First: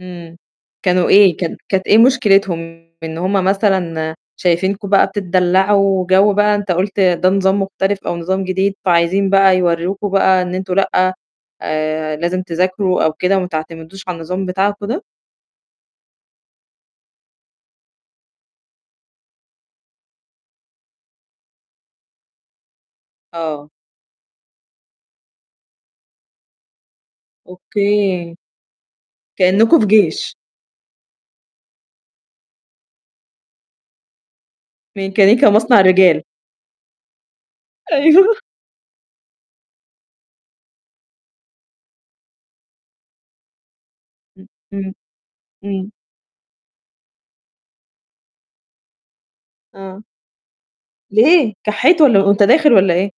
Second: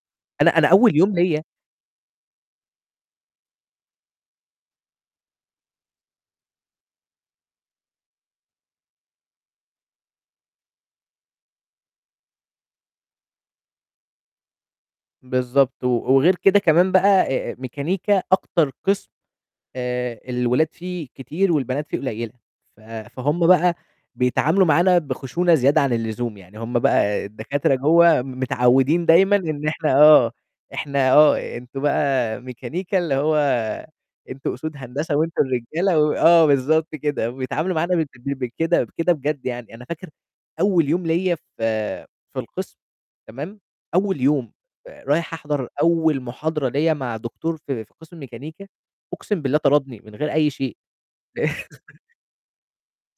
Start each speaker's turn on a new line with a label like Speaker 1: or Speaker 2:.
Speaker 1: إمم.
Speaker 2: أنا أنا أول
Speaker 1: كانوا
Speaker 2: يوم
Speaker 1: إيه؟
Speaker 2: ليّا
Speaker 1: كان كانت إيه مشكلتهم؟ إن هم مثلًا شايفينكم بقى بتتدلَّعوا جَو بقى أنت قُلت ده نظام مختلف أو نظام جديد، فعايزين بقى يورِّوكم بقى إن أنتم لأ، آآ لازم تذاكروا أو كده وما تعتمدوش على النظام بتاعكم ده؟
Speaker 2: بالضبط. و وغير كده كمان بقى آآ ميكانيكا أكتر قِسْم آآ الولاد فيه كتير والبنات فيه قليّلة، ف فهُم
Speaker 1: آه.
Speaker 2: بقى بيتعاملوا معانا بخشونة زيادة عن اللزوم، يعني هم بقى الدكاترة جوّه
Speaker 1: أوكي.
Speaker 2: متعوِّدين دايمًا إن
Speaker 1: كإنّكم في
Speaker 2: إحنا آه
Speaker 1: جيش.
Speaker 2: إحنا آه أنتم بقى ميكانيكا اللي هو أنتم أسود هندسة وأنتم
Speaker 1: ميكانيكا مصنع
Speaker 2: الرجالة و
Speaker 1: الرجال.
Speaker 2: آه، بالضبط كده، وبيتعاملوا معانا بد
Speaker 1: أيوه.
Speaker 2: ب بكده بكده بجد، يعني أنا فاكر أول يوم ليّا في في القسم، تمام؟ أول
Speaker 1: إمم،
Speaker 2: يوم،
Speaker 1: إمم.
Speaker 2: فرايح أحضر
Speaker 1: إمم.
Speaker 2: أول محاضرة ليّا مع دكتور في في قِسْم ميكانيكا، أقسم بالله طردني
Speaker 1: آه.
Speaker 2: من غير أي شيء.
Speaker 1: ليه؟ كحّيت والَّا وأنت داخل والَّا إيه؟